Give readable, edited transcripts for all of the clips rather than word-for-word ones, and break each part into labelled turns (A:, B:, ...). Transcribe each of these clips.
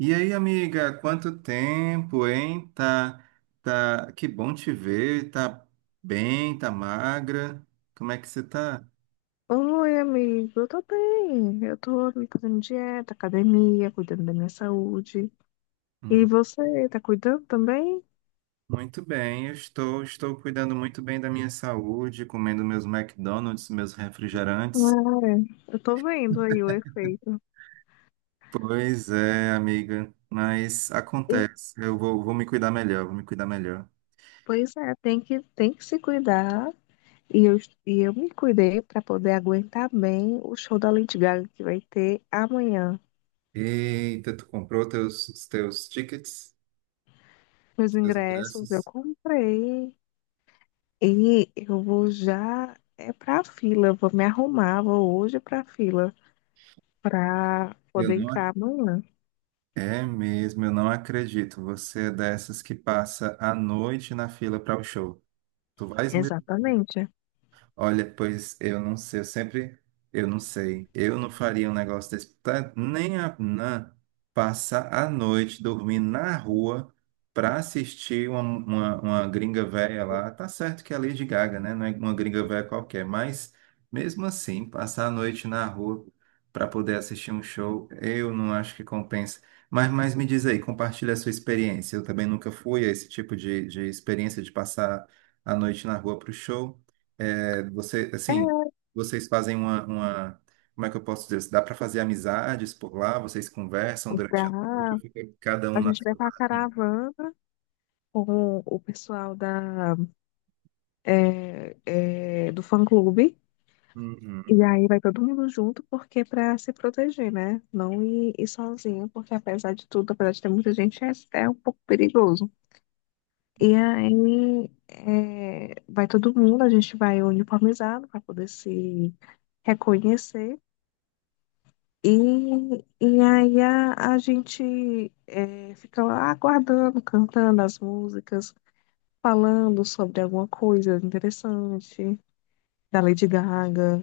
A: E aí, amiga, quanto tempo, hein? Tá, tá, que bom te ver, tá bem, tá magra. Como é que você tá?
B: Oi, amigo, eu tô bem. Eu tô me fazendo dieta, academia, cuidando da minha saúde. E
A: Hum.
B: você, tá cuidando também?
A: Muito bem, eu estou cuidando muito bem da minha saúde, comendo meus McDonald's, meus refrigerantes.
B: Ah, eu tô vendo aí o efeito.
A: Pois é, amiga, mas
B: E,
A: acontece. Eu vou me cuidar melhor, vou me cuidar melhor.
B: pois é, tem que se cuidar. E eu, e eu me cuidei pra poder aguentar bem o show da Lady Gaga que vai ter amanhã.
A: Eita, os teus tickets,
B: Meus
A: os teus
B: ingressos eu
A: ingressos?
B: comprei e eu vou já é pra fila. Eu vou me arrumar, vou hoje pra fila pra
A: Eu
B: poder
A: não
B: entrar amanhã.
A: É mesmo, eu não acredito. Você é dessas que passa a noite na fila para o show. Tu vais mesmo?
B: Exatamente.
A: Olha, pois eu não sei, eu não faria um negócio desse, tá? Nem a Nan passar a noite dormindo na rua para assistir uma gringa velha lá. Tá certo que é a Lady Gaga, né? Não é uma gringa velha qualquer, mas mesmo assim, passar a noite na rua para poder assistir um show, eu não acho que compensa. Mas me diz aí, compartilha a sua experiência. Eu também nunca fui a esse tipo de experiência de passar a noite na rua para o show. É. Você, assim, vocês fazem como é que eu posso dizer? Dá para fazer amizades por lá? Vocês conversam durante a noite?
B: Dá-
A: Ou fica cada um
B: a
A: na
B: gente vai
A: sua
B: para a
A: barraquinha?
B: caravana com o pessoal é, do fã-clube.
A: Uhum.
B: E aí vai todo mundo junto, porque para se proteger, né? Não ir sozinho, porque apesar de tudo, apesar de ter muita gente, é um pouco perigoso. E aí é, vai todo mundo, a gente vai uniformizado para poder se reconhecer. E, e aí a gente fica lá aguardando, cantando as músicas, falando sobre alguma coisa interessante da Lady Gaga.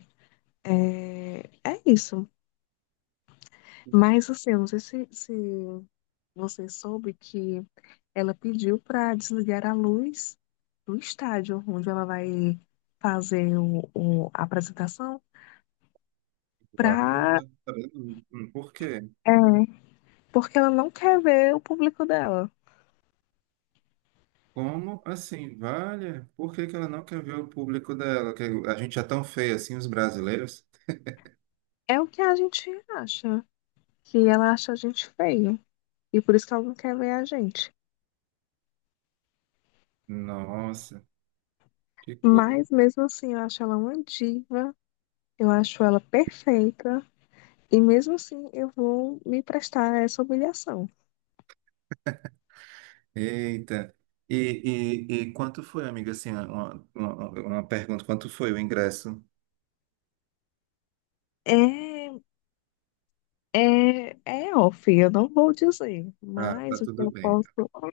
B: É, é isso. Mas assim, eu não sei se você soube que ela pediu para desligar a luz do estádio onde ela vai fazer a apresentação,
A: Guarda,
B: pra,
A: tá vendo? Hum. Por quê?
B: é, porque ela não quer ver o público dela.
A: Como assim? Vale? Por que que ela não quer ver o público dela? Que a gente é tão feio assim, os brasileiros?
B: É o que a gente acha, que ela acha a gente feio e por isso que ela não quer ver a gente.
A: Nossa, que coisa.
B: Mas mesmo assim, eu acho ela uma diva, eu acho ela perfeita e mesmo assim eu vou me prestar a essa humilhação.
A: Eita. E, e quanto foi, amiga? Assim, uma pergunta: quanto foi o ingresso?
B: É, É off, eu não vou dizer,
A: Ah, tá
B: mas o que
A: tudo
B: eu
A: bem.
B: posso,
A: Tá
B: o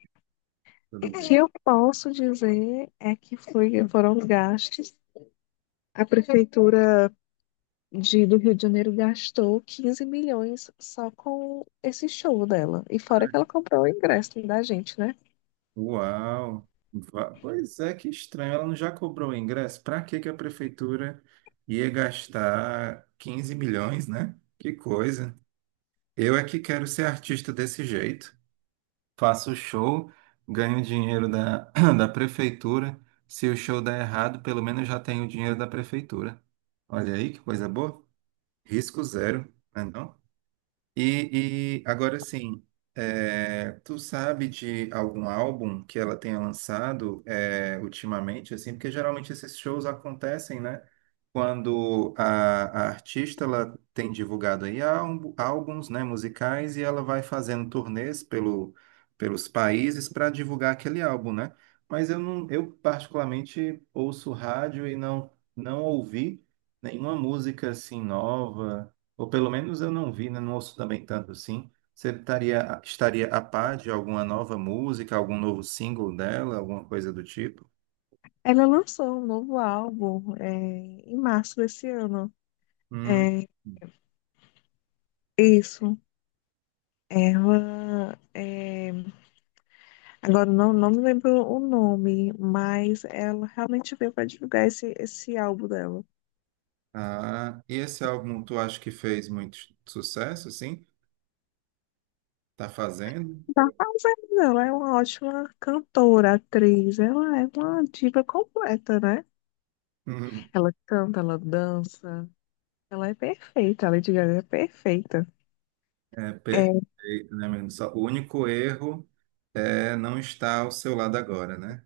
A: Tudo
B: que
A: bem.
B: eu posso dizer é que foi, foram gastos. A prefeitura do Rio de Janeiro gastou 15 milhões só com esse show dela. E fora que ela comprou o ingresso da gente, né?
A: Uau! Pois é, que estranho. Ela não já cobrou o ingresso? Para que que a prefeitura ia gastar 15 milhões, né? Que coisa. Eu é que quero ser artista desse jeito. Faço show, ganho dinheiro da, da prefeitura. Se o show der errado, pelo menos já tenho o dinheiro da prefeitura. Olha aí que coisa boa. Risco zero, né não? E agora sim, é, tu sabe de algum álbum que ela tenha lançado, é, ultimamente, assim, porque geralmente esses shows acontecem, né? Quando a artista ela tem divulgado aí álbuns, né, musicais, e ela vai fazendo turnês pelo, pelos países para divulgar aquele álbum, né? Mas eu não, eu particularmente ouço rádio e não ouvi nenhuma música assim nova. Ou pelo menos eu não vi, né? Não ouço também tanto assim. Você estaria a par de alguma nova música, algum novo single dela, alguma coisa do tipo?
B: Ela lançou um novo álbum é, em março desse ano.
A: Hum.
B: É, isso. Ela. Agora não me lembro o nome, mas ela realmente veio para divulgar esse álbum dela.
A: Ah, e esse álbum tu acha que fez muito sucesso, assim? Tá fazendo?
B: Tá fazendo, ela é uma ótima cantora, atriz, ela é uma diva completa, né?
A: Hum.
B: Ela canta, ela dança, ela é perfeita, a Lady Gaga é perfeita.
A: É
B: É,
A: perfeito, né, menino? Só, o único erro é não estar ao seu lado agora, né?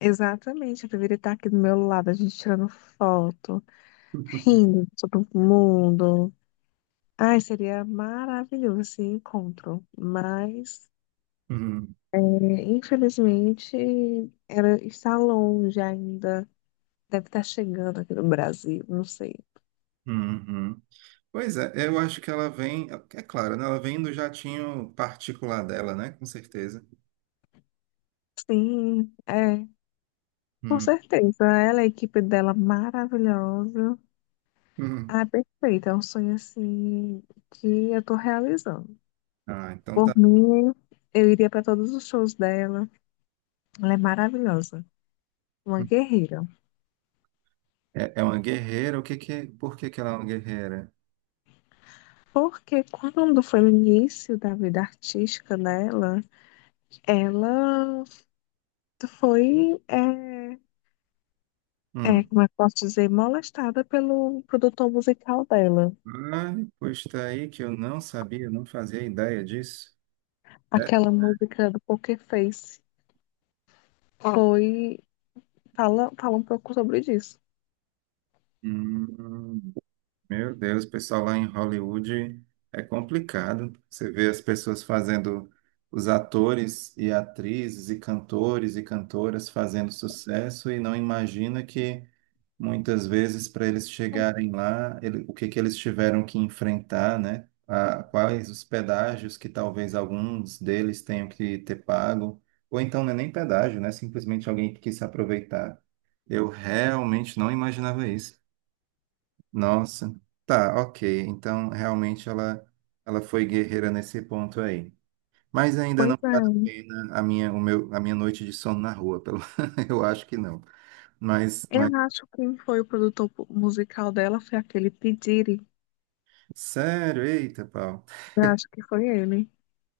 B: exatamente, eu deveria estar aqui do meu lado, a gente tirando foto, rindo todo mundo. Ai, seria maravilhoso esse encontro, mas
A: Uhum,
B: é, infelizmente era, está longe ainda. Deve estar chegando aqui no Brasil, não sei.
A: uhum. Pois é, eu acho que ela vem, é claro, né? Ela vem do jatinho particular dela, né? Com certeza.
B: Sim, com certeza. Ela, a equipe dela maravilhosa.
A: Uhum.
B: Ah, perfeita. É um sonho assim que eu tô realizando.
A: Ah, então
B: Por
A: tá.
B: mim, eu iria para todos os shows dela. Ela é maravilhosa, uma guerreira.
A: É, é uma guerreira. O que que, por que que ela é uma guerreira?
B: Porque quando foi o início da vida artística dela, ela foi, é,
A: Hum.
B: como é que posso dizer, molestada pelo produtor musical dela.
A: Ah, pois tá aí que eu não sabia, não fazia ideia disso. É?
B: Aquela música do Poker Face foi, fala um pouco sobre isso.
A: Hum. Meu Deus, o pessoal lá em Hollywood é complicado. Você vê as pessoas fazendo, os atores e atrizes e cantores e cantoras fazendo sucesso e não imagina que muitas vezes para eles chegarem lá, o que que eles tiveram que enfrentar, né? Quais os pedágios que talvez alguns deles tenham que ter pago, ou então não é nem pedágio, né? Simplesmente alguém que quis se aproveitar. Eu realmente não imaginava isso. Nossa, tá, ok. Então, realmente ela foi guerreira nesse ponto aí. Mas ainda não
B: Pois é,
A: vale a pena a minha noite de sono na rua, pelo... eu acho que não. Mas,
B: eu
A: mas,
B: acho que quem foi o produtor musical dela foi aquele P. Diddy.
A: sério, eita, pau.
B: Eu acho que foi ele.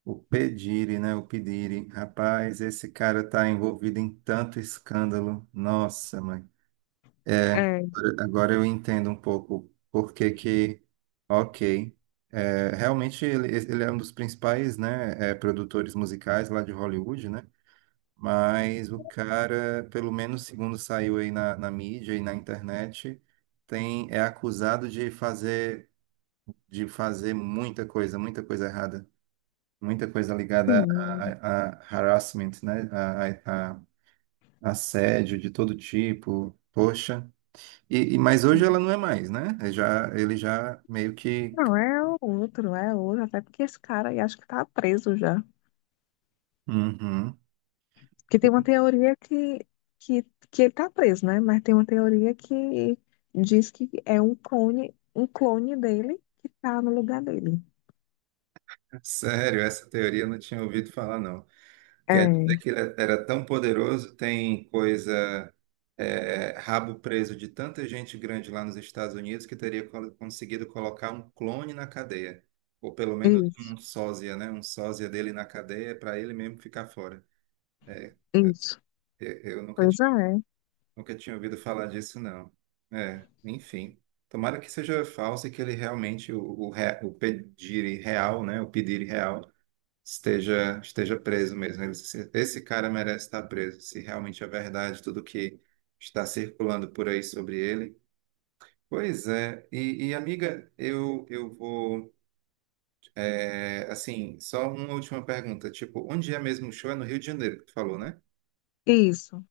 A: O Pedire, né? O Pedire, rapaz, esse cara tá envolvido em tanto escândalo. Nossa, mãe. É,
B: É,
A: agora eu entendo um pouco por que que, ok, é, realmente ele é um dos principais, né, é, produtores musicais lá de Hollywood, né, mas o cara, pelo menos segundo saiu aí na mídia e na internet, é acusado de fazer muita coisa errada, muita coisa ligada
B: sim,
A: a harassment, né, a a assédio de todo tipo, poxa. Mas hoje
B: sim.
A: ela não é mais, né? Ele já meio que.
B: Não, é outro, até porque esse cara aí acho que tá preso já.
A: Uhum.
B: Porque tem uma que, que ele tá preso, né? Mas tem uma teoria que diz que é um clone dele que tá no lugar dele.
A: Sério, essa teoria eu não tinha ouvido falar, não. Quer dizer
B: É,
A: que ele era tão poderoso, tem coisa, é, rabo preso de tanta gente grande lá nos Estados Unidos que teria conseguido colocar um clone na cadeia. Ou pelo menos
B: isso,
A: um sósia, né? Um sósia dele na cadeia para ele mesmo ficar fora. É,
B: isso.
A: eu nunca
B: Pois é,
A: nunca tinha ouvido falar disso, não. É, enfim. Tomara que seja falso e que ele realmente, o Pediri real, né? O Pediri real esteja preso mesmo. Esse esse cara merece estar preso, se realmente é verdade tudo que está circulando por aí sobre ele. Pois é. Amiga, eu vou. É, assim, só uma última pergunta. Tipo, onde é mesmo o show? É no Rio de Janeiro que tu falou, né?
B: isso.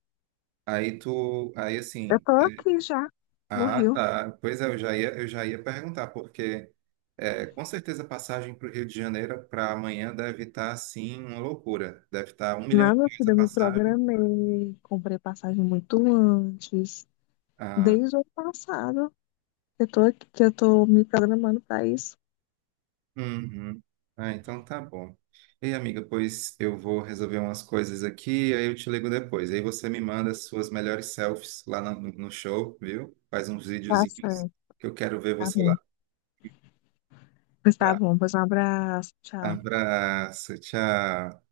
A: Aí tu, aí
B: Eu
A: assim,
B: tô aqui já, no
A: Ah,
B: Rio.
A: tá. Pois é, eu já ia perguntar, porque é, com certeza a passagem para o Rio de Janeiro para amanhã deve estar, assim, uma loucura. Deve estar um milhão
B: Na
A: de
B: minha
A: reais a
B: vida, eu me
A: passagem.
B: programei, comprei passagem muito antes.
A: Ah,
B: Desde o ano passado, eu tô aqui, que eu tô me programando pra isso.
A: uhum. Ah, então tá bom. Ei, amiga, pois eu vou resolver umas coisas aqui, aí eu te ligo depois. Aí você me manda as suas melhores selfies lá no, no show, viu? Faz uns
B: Tá
A: videozinhos
B: certo,
A: que eu quero ver
B: tá
A: você lá.
B: bom. Pois tá
A: Tá.
B: bom, pois um abraço, tchau.
A: Abraço, tchau.